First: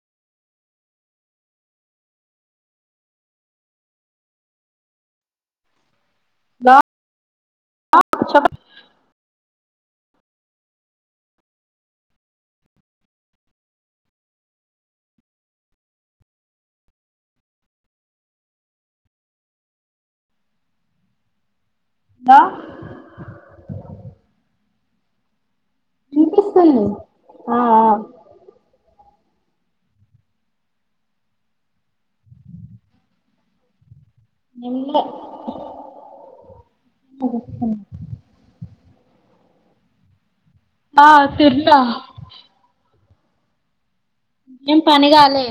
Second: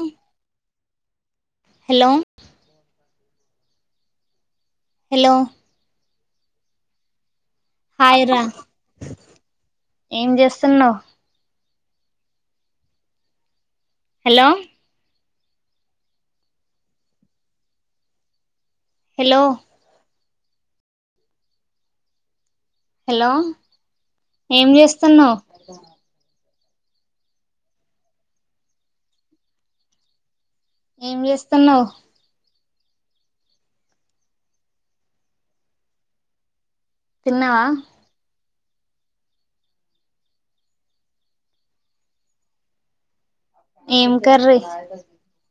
అ hello hello [unintelligible] hi రా ఏం చేస్తున్నావు హలో హలో హలో హలో ఏం చేస్తున్నావు వినిపిస్తుంది హా హా ఏం చేస్తున్నావు ఏం లే తిన్నావా [unintelligible] హా తిన్న ఏం కర్రీ ఏం పని కాలే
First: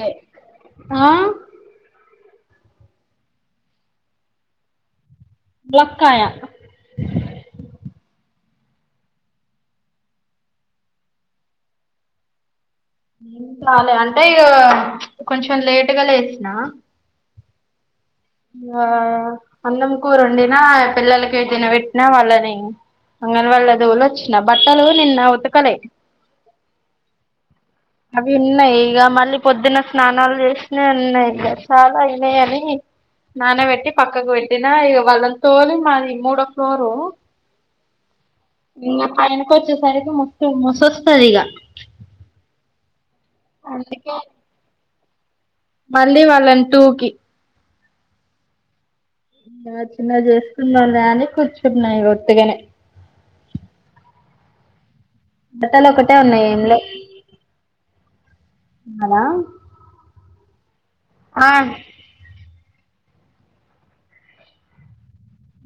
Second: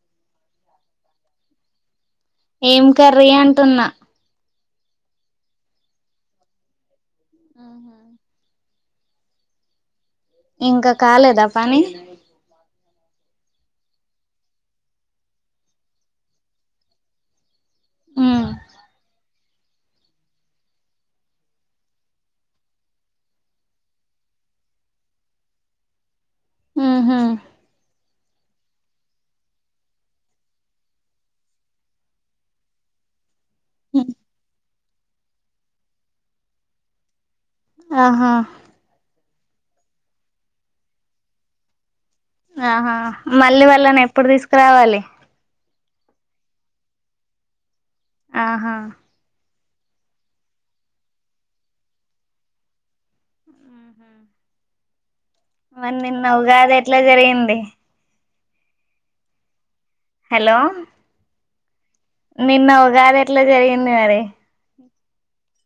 ఆ ఏం కర్రీ అంటున్నా ములక్కాయ ఆహ ఇంక కాలేదా పని చాలే అంటే ఇ కొంచెం లేటుగా లేసిన ఉమ్ ఆ అన్నం కూర వండినా పిల్లలకి యి తిన పెట్టినా వాళ్ళని అంగన వాల్లో తోలి వచ్చిన బట్టలు నిన్న ఉతకలే ఉమ్మ్ హు అవి ఉన్నాయి ఇక మళ్ళీ పొద్దున స్నానాలు చేసిన ఉన్నాయి ఇక చాలా అయినాయి అని నాన్న పెట్టి పక్కకు పెట్టినా ఇగ వాళ్ళని తోలి మాది మూడో ఫ్లోరు ఆహా ఆయనకి వచ్చేసరికి మస్తు మస వస్తది ఇగ హా మళ్ళీ వాళ్ళని అందుకే ఎప్పుడు తీసుకురావాలి మళ్ళీ వాళ్ళని టూకి ఆహా ఇ చిన్నగ చేసుకున్నా అని కూర్చున్నాయి ఉత్తిగానే ట్టతల మరి ఒకటే నిన్న ఉన్నాయి ఏం ఉగాది లేవు ఎట్లా జరిగింది హలో హలో ఆ నిన్న ఉగాది ఎట్ల జరిగింది మరి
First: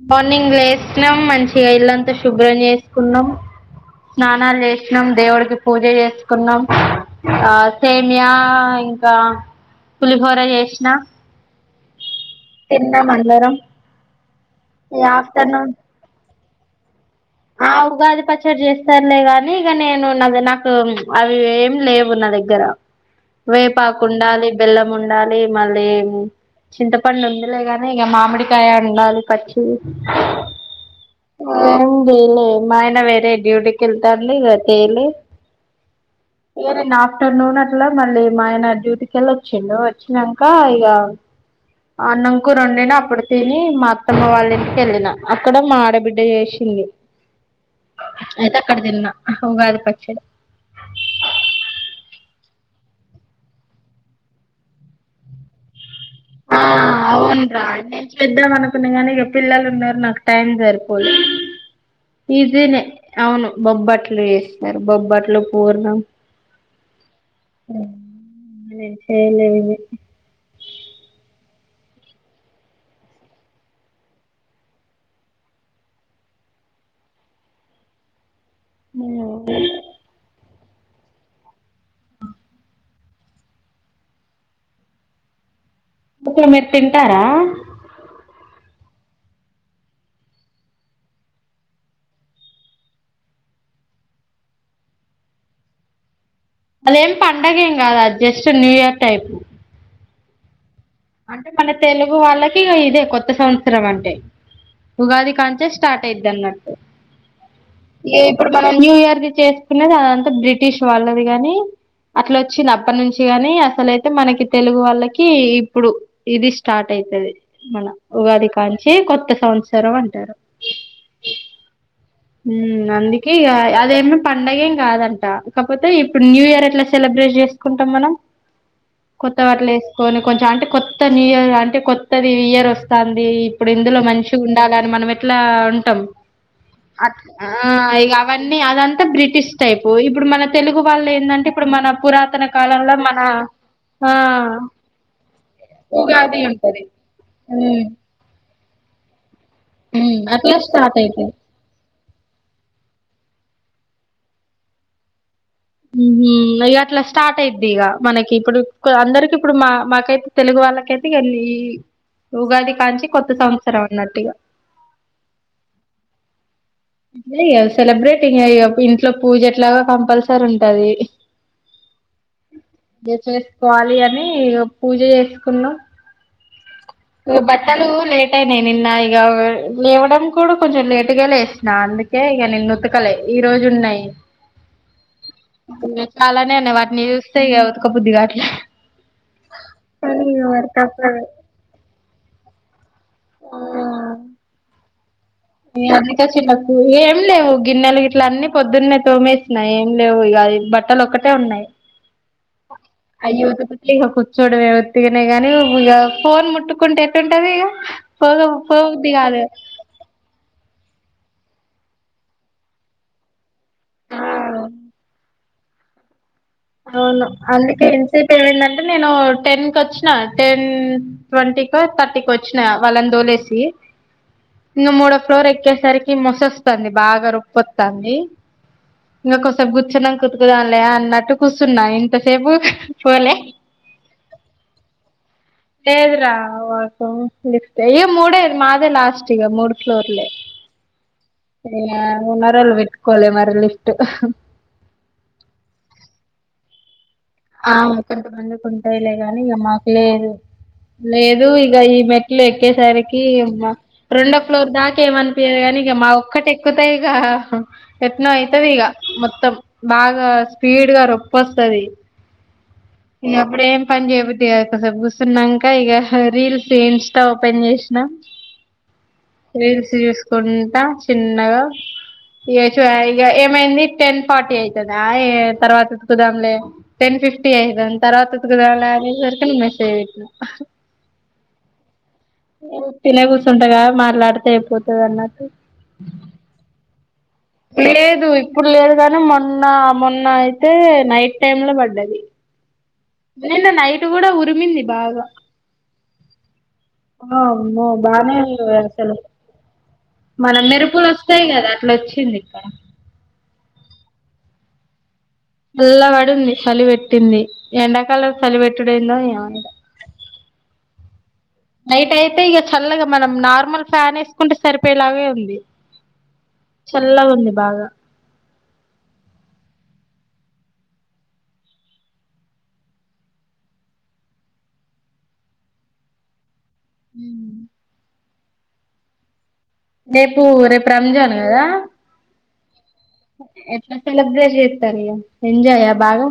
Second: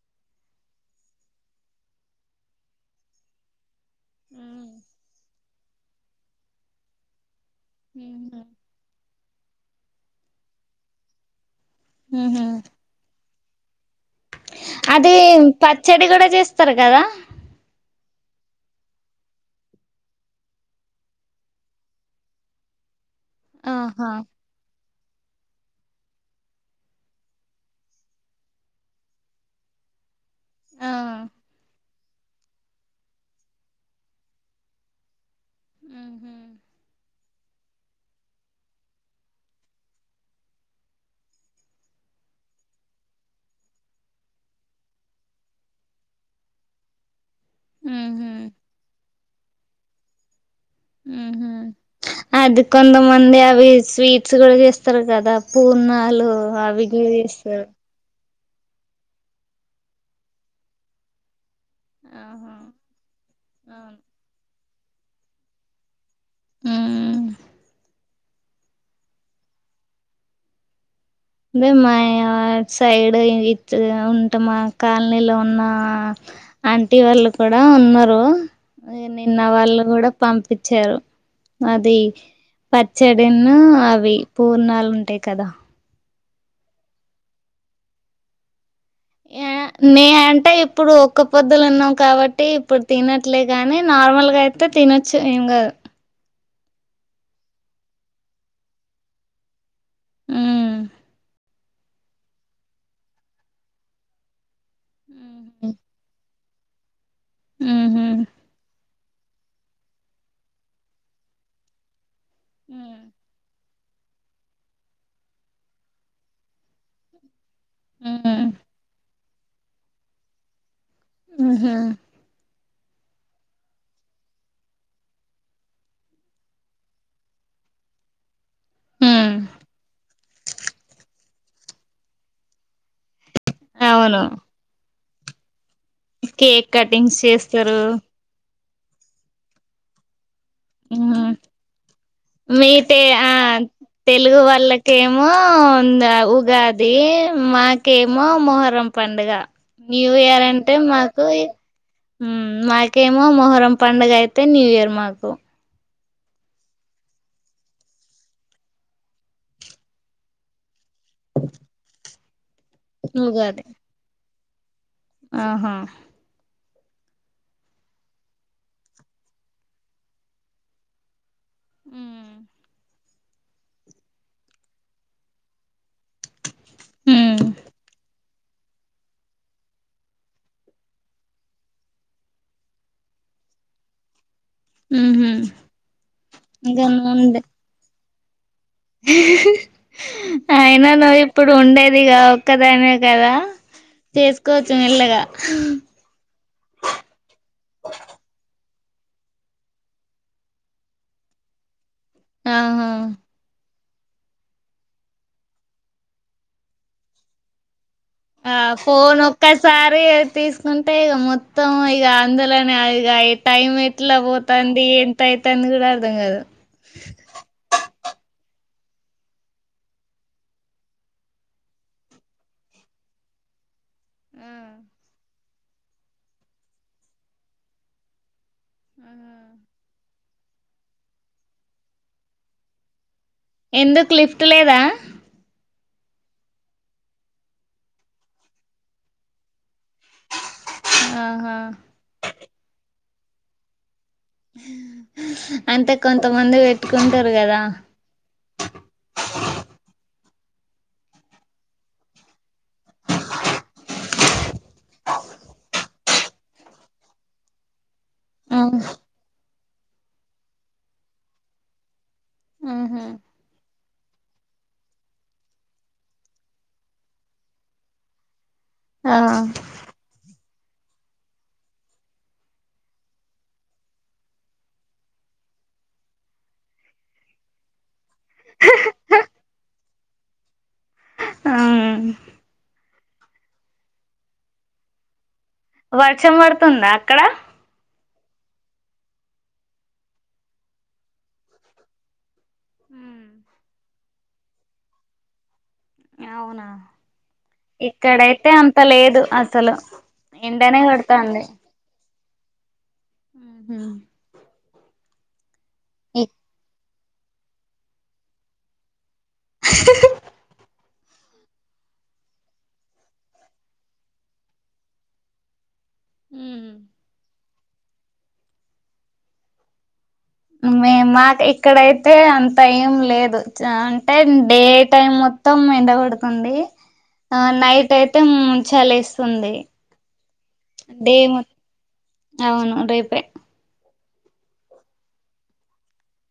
మార్నింగ్ లేసిన్నాం మంచిగా ఇల్లంతా శుభ్రం చేసుకున్నాం. స్నానాలు చేసినాం. దేవుడికి పూజ చేసుకున్నాం. ఆ సేమ్యా ఇంక్ కా పులిహోర చేసిన ఉహు తిన్నాం అందరం ఇగ అది ఆఫ్టర్నూన్ పచ్చడి కూడా చేస్తరు కదా ఆ ఉగాది పచ్చరి చేస్తారులే గాని ఇక నేను నాది నాకు అవి ఏమి లేవు నా దగ్గర వేపాకు ఆహా ఉండాలి బెల్లం ఉండాలి మళ్ళీ చింతపండు ఉందిలేగాని ఇక మామిడికాయ ఉండాలి పచ్చి ఆ ఆ నేనే మా ఆయన వేరే డ్యూటీకి వెళ్తాడు ఇగ తేలే ఉహు ఏర నాక్ ఆఫ్టర్నూన్ అట్లా మళ్ళీ మా ఆయన డ్యూటీకెళ్ళి వచ్చిండు వచ్చినంక ఇగ అన్నం కూర అండిన అప్పుడు తిని మా అత్తమ్మ వాళ్ళ ఇంటికి వెళ్ళిన అక్కడ మా ఆడబిడ్డ చేసింది ఉహు అయితే అక్కడ తిన్న ఉగాది పచ్చడి. ఆ హ అది కొంతమంది అవి స్వీట్స్ కూడా చేస్తరు కదా పూణ లు అవిగీ చేస్తరు తెద్దాం అనుకున్నా కానీ ఇగ పిల్లలు ఉన్నారు. నాకు టైం సరిపోలే. ఆహా ఈజీ నే అవును అవును. బొబ్బట్లు చేసినారు. బొబ్బట్లు, పూర్ణం. ఉ ఉ అ నే చేలేదు అదే మా సైడ్ ఉంట మా కాలనీలో ఉన్న ఆంటీ వాళ్ళు కూడా ఉన్నారు. నిన్న వాళ్ళు కూడా పంపి పచ్చారు అది పచ్చడిను అవి పూర్ణాలు ఉంటాయి కదా పుణ్ణం మీరు తింటారా ఏ నే అంటే ఇప్పుడు ఒక్క పొద్దులు ఉన్నాం కాబట్టి ఇప్పుడు తినట్లే గాని నార్మల్గా అయితే తినొచ్చు ఏం గాదు అదేం పండగ ఏం గాదు అది జస్ట్ న్యూ ఇయర్ టైపు ఉమ్ అంటే మన తెలుగు వాళ్ళకి ఇదే కొత్త సంవత్సరం అంటే ఉగాది కానుంచే స్టార్ట్ అయిదన్నట్టు ఊహూ ఇప్పుడు మనం న్యూ ఇయర్ చేసుకునేది అదంతా బ్రిటిష్ వాళ్ళది గాని అట్లా వచ్చింది అప్పడి హ్మ్ నుంచి గాని అసలైతే మనకి తెలుగు వాళ్ళకి ఇప్పుడు ఇది స్టార్ట్ అయితది మన ఉగాది కానుంచి కొత్త సంవత్సరం అంటారు ఊహూ అందుకే ఇగ అదేమో పండగ ఏం కాదంట కాకపోతే ఇప్పుడు న్యూ ఇయర్ అట్లా సెలబ్రేషన్ చేసుకుంటాం మనం హ్మ్ కొత్త వాటిలు వేసుకొని కొంచెం అంటే కొత్త న్యూ ఇయర్ అంటే కొత్త ఇయర్ వస్తాంది అది ఇప్పుడు ఇందులో మంచి ఉండాలని మనం ఎట్లా కేక్ట్ కట్ అ ఆ ఇగ అవి అన్నీ అదంతా బ్రిటిష్ టైప్ ఇప్పుడు మన తెలుగు వాళ్ళు ఏందంటే ఇప్పుడు మన పురాత మీటే ఆ తెలుగు వాళ్ళకేమో ఉగాది మాకేమో మొహరం పండుగ న్యూ హ్మ్. ఇయర్ అట్లా అంటే స్టార్ట్ మాకు అయితయి. ఉమ్ మీకేమో మొహరం పండుగా అయితే న్యూ ఇయర్ మాకు ఉమ్ హు ఇగ అట్లా స్టార్ట్ అయిద్ది ఇగ మనకి ఇప్పుడు అందరికి ఇప్పుడు మా మాకైతే తెలుగు వాళ్ళ మాకైతే ళ్ళి ఈ ఉగాది కానించి కొత్త ఉగాది సంవత్సరం అన్నట్టు ఇగ ఆహా ఏంది సెలబ్రేటింగా ఇగ ఇంట్లో పూజెట్లాగో కంపల్సరీ ఉంటది ఉమ్ ఇ [unintelligible] బెట్టుకోవాలి అని పూజ జేసుకున్నాం ఇగ బట్టలు లే టైనయ్ నిన్న ఇగ లేవడం కూడా కొంచెం లేటుగా లేస్ నా అందుకే ఇగ నిన్న ఉతకలే ఈ రోజు ఉన్నాయి ఉహు చాలానే ఉన్నాయి ఇంకా వాటిని నువ్వుండే చూస్తే ఉతక బుద్దిగాట్లే అయినా నువ్వు ఇప్పుడు ఉండేదిగా ఒక్కదానివే గదా చేసుకోవచ్చు మెల్లగా అందుకే చిన్నకూ ఏం లేవు గిన్నెలు గిట్లా అన్ని పొద్దున్నే తోమేసిన ఏం లేవు ఇగ బట్టలు ఒక్కటే ఉన్నాయి ఆహా ఇగ కూర్చోడవే ఒత్తిగనే గానీ ఇగ ఫోన్ ముట్టుకుంటే ఏట్టుంటాది ఇగ ఆ ఫోన్ ఒక్కసారి తీసుకుంటే ఇగ మొత్తం ఇగ అందులోనే అయిగా టైం ఎట్లా బోతుంది ఎంత అయితుంది గూడా అర్థం గాదు అవును అందుకే ఇంతసేపు ఏమైందంటే అంటే నేను టెన్ కి వచ్చినా టెన్ ట్వంటీకి థర్టీకి వచ్చినా వాళ్ళని దోలేసి ఇంగా మూడో ఫ్లోర్ ఎక్కేసరికి ముసొస్తొంది బాగా రొప్పొస్తొంది ఇంకా కొసేపు గుర్చున్నా ఉతుకుదాంలే అన్నట్టు కూసున్నా ఇంతసేపు పోలే ఎందుకు లిఫ్ట్ లేదా లేదురా వాళ్ళకు లిఫ్టు ఇయ మూడే మాదే లాస్ట్ ఇగా మూడు ఫోర్లే ఆహా ఇగ ఓనరోల్లు బెట్టుకోలే మరి లిఫ్ట్ అంతే కొంత మంది అవును కొంతమందికి ఉంటాయిలే గాని ఇగ మాకు లేదు లేదు ఇగ ఈ మెట్లు ఎక్కేసరికి రెండో ఫ్లోర్ దాకా ఏమనిపియదు గాని మా ఒక్కటి ఎక్కుతే ఇగ ఎట్నో ఆ అయితది ఇగ మొత్తం బాగా స్పీడ్ గా రొప్పొస్తది ఆహా ఇగ అప్పుడే పనీ చేయబుద్ధి కాదు కొద్ది కాసేపు కూర్చొనంక ఇక రీల్స్ ఇన్స్టా ఓపెన్ చేసినా ఆ రీల్స్ చూసుకుంటా చిన్నగా ఇ చ ఇక ఏమైంది టెన్ ఫార్టీ అవుతుందా ఏ తర్వాతకుదాంలే టెన్ ఫిఫ్టీ అయితాంది తర్వాత ఉతుకుదాము అనే సరికి నువ్వు మెసేజ్ పెట్టినావు ఆమ్ తినే కూర్చుంటగా మాట్లాడితే అయిపోతుంది అన్నట్టు వర్షం పడుతుందా అక్కడ లేదు ఇప్పుడు లేదు గానీ మొన్న మొన్న అయితే నైట్ టైమ్ లో బడ్డది ఉమ్ నిన్న నైట్ కూడా ఉరిమింది బాగా అవునా ఆ అమ్మో బానే ఇక్కడైతే ఉంది అంత వరుసలు లేదు అసలు మన ఎండనే మెరుపులు కొడతాంది వస్తాయి కదా అట్లా వచ్చింది ఇక ఉమ్ సల్ల పడింది చలి పెట్టింది ఎండాకాలం చలి పెట్టుడేందో ఏమో మామూలే నైట్ అయితే ఇక చల్లగా మనం నార్మల్ ఫ్యాన్ వేసుకుంటే సరిపోయేలాగే ఉంది చల్లవుంది బాగా మే మాకు ఇక్కడయితే అంత ఏం లేదు అంటే డే టైం మొత్తం ఎండ కొడుతుంది ఆ నైట్ అయితే చలిస్తుంది రేపు రేపు రంజాన్ కదా అవును రేపు ఎట్లా సెలెబ్రేట్ చేస్తారు ఇగ ఎంజాయ బాగా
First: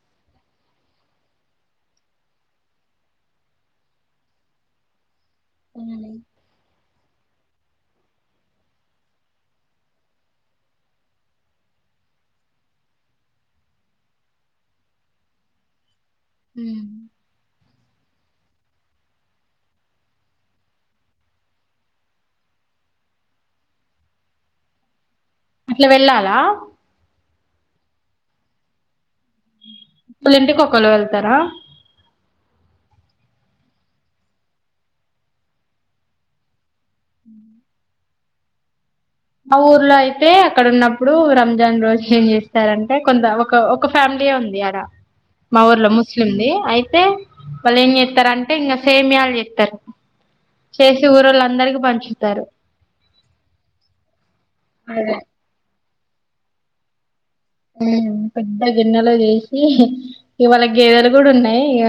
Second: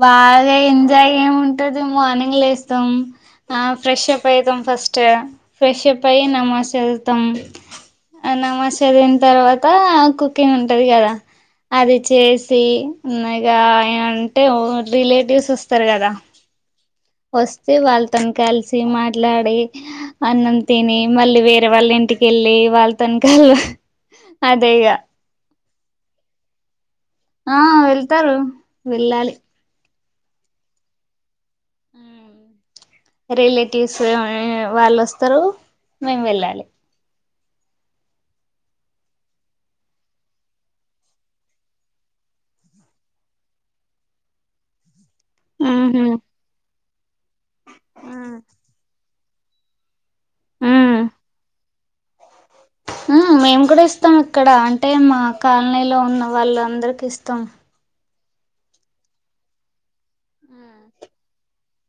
బాగా ఎంజాయ్ ఏమి ఉంటది మార్నింగ్ లేస్తం ఆ ఫ్రెష్ అప్ అయితాం ఫస్ట్ ఫ్రెష్ అప్ అయి నమాజ్ చదువుతాం ఆ నమాజ్ చదివిన తర్వాత కుకింగ్ ఉంటది కదా అది చేసి ఉన్నాయిగా అంటే ఓ రిలేటివ్స్ వస్తారు కదా సి వాళ్ళతోను కలిసి మాట్లాడి అన్నం తిని మళ్ళీ వేరే వాళ్ళ ఇంటికి వెళ్ళి ఇ వాల్తోన్ కల్ అదే ఇగ అట్లా వెళ్ళాలా ఆ వెళ్తారు వెళ్ళాలి ఇప్పులు ఇంటికిళ వెళ్తారా ఉ రిలేటివ్స్ వాళ్ళు వస్తారు మేము వెళ్ళాలి ఆ ఊర్లో అయితే అక్కడ ఉన్నప్పుడు రంజాన్ రోజు ఏం చేస్తారంటే కొంత ఒక ఒక ఫ్యామిలీ లీ ఉంది ఆడ మా ఊర్లో ఉమ్ ముస్లింది అయితే వాళ్ళు ఏం చేస్తారంటే ఇంకా సేమియా చేతరు చేసి ఊర్ళ్ళ అందరికి పంచుతారు ఉ మేము కూడా ఇస్తాం ఇక్కడ అంటే అదే మా కాలనీలో ఉన్న వాళ్ళ అందరికి ఇస్తాం ఉ పెద్ద గిన్నెలో చేసి ఇవాళ గేదెలు కూడా ఉన్నాయి ఇక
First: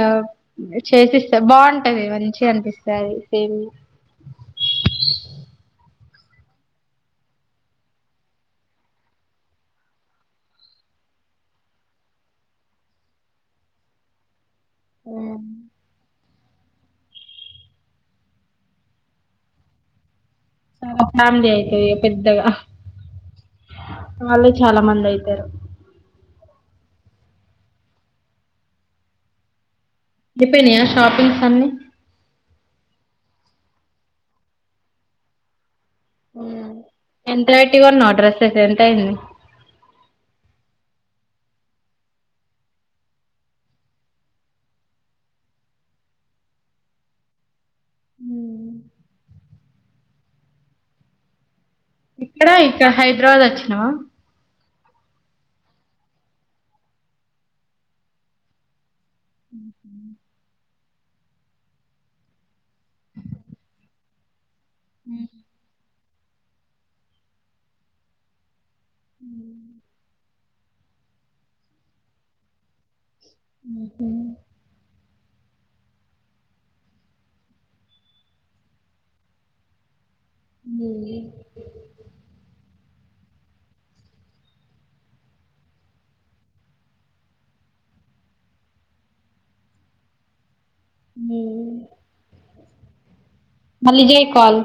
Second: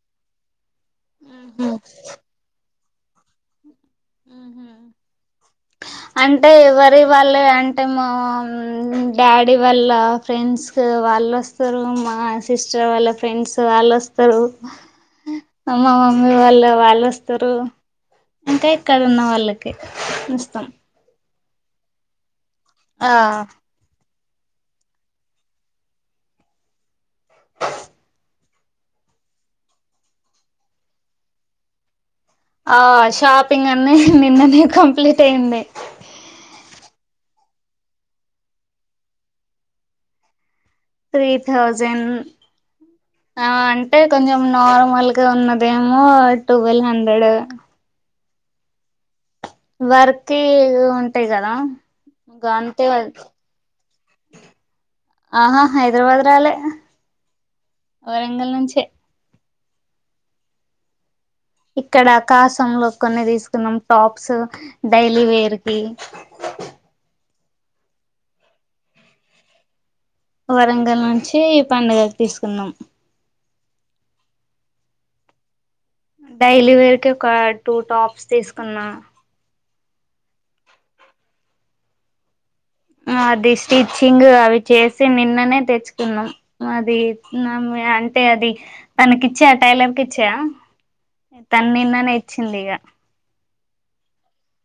చేసిస్తా బాగుంటది మంచి అనిపిస్తా సేమ్ అంటే ఎవరి వాళ్ళ అంటే మా డాడీ వాళ్ళ ఫ్రెండ్స్ వా వాళ్ళు వస్తారు మా సిస్టర్ వాళ్ళ ఫ్రెండ్స్ వాళ్ళు వస్తారు ఉ మా వాళ్ళు వాళ్ళు వస్తారు ఇంకా ఇక్కడ ఉన్న వాళ్ళకి ఇస్తాం చాలా ఫ్యామిలీ అయితది పెద్దగా ఆ వాళ్ళు చాలా మంది అయితారు అయ్యిపోయినయా షాపింగ్స్ అన్నీ ఆ షాపింగ్ అన్ని నిన్ననే కంప్లీట్ అయ్యింది ఎంత పెట్టి కొన్నవ్వు డ్రస్సెస్ ఎంత అయ్యింది త్రీ తౌజన్ ఆ అంటే కొంచెం నార్మల్గా ఉన్నదేమో ట్వెల్వ్ హండ్రెడ్ వర్కి ఇవి ఉంటాయి కదా ఈగ ఇక్కడ అంతే ఇక్కడ గది హైదరాబాద్ వచ్చినావా ఆహా హైదరాబాద్ రాలే వరంగల్ నుంచే ఉహు ఇక్కడ కాశంలో కొన్ని తీసుకున్నాం టాప్స్ డైలీ వేర్ కి ఉ వరంగల్ నుంచి పండగకి తీసుకున్నాం [unintelligible] డైలీ వేర్ కి ఒక టూ టాప్స్ తీసుకున్నా [unintelligible] అది స్టిచ్చింగ్ అవి చేసి నిన్ననే తెచ్చుకున్నాం అది నా అంటే అది తనకి ఇచ్చా టైలర్ కి ఇచ్చ తను నిన్ననే ఇచ్చింది ఇగ మల్లి జయ్ కాల్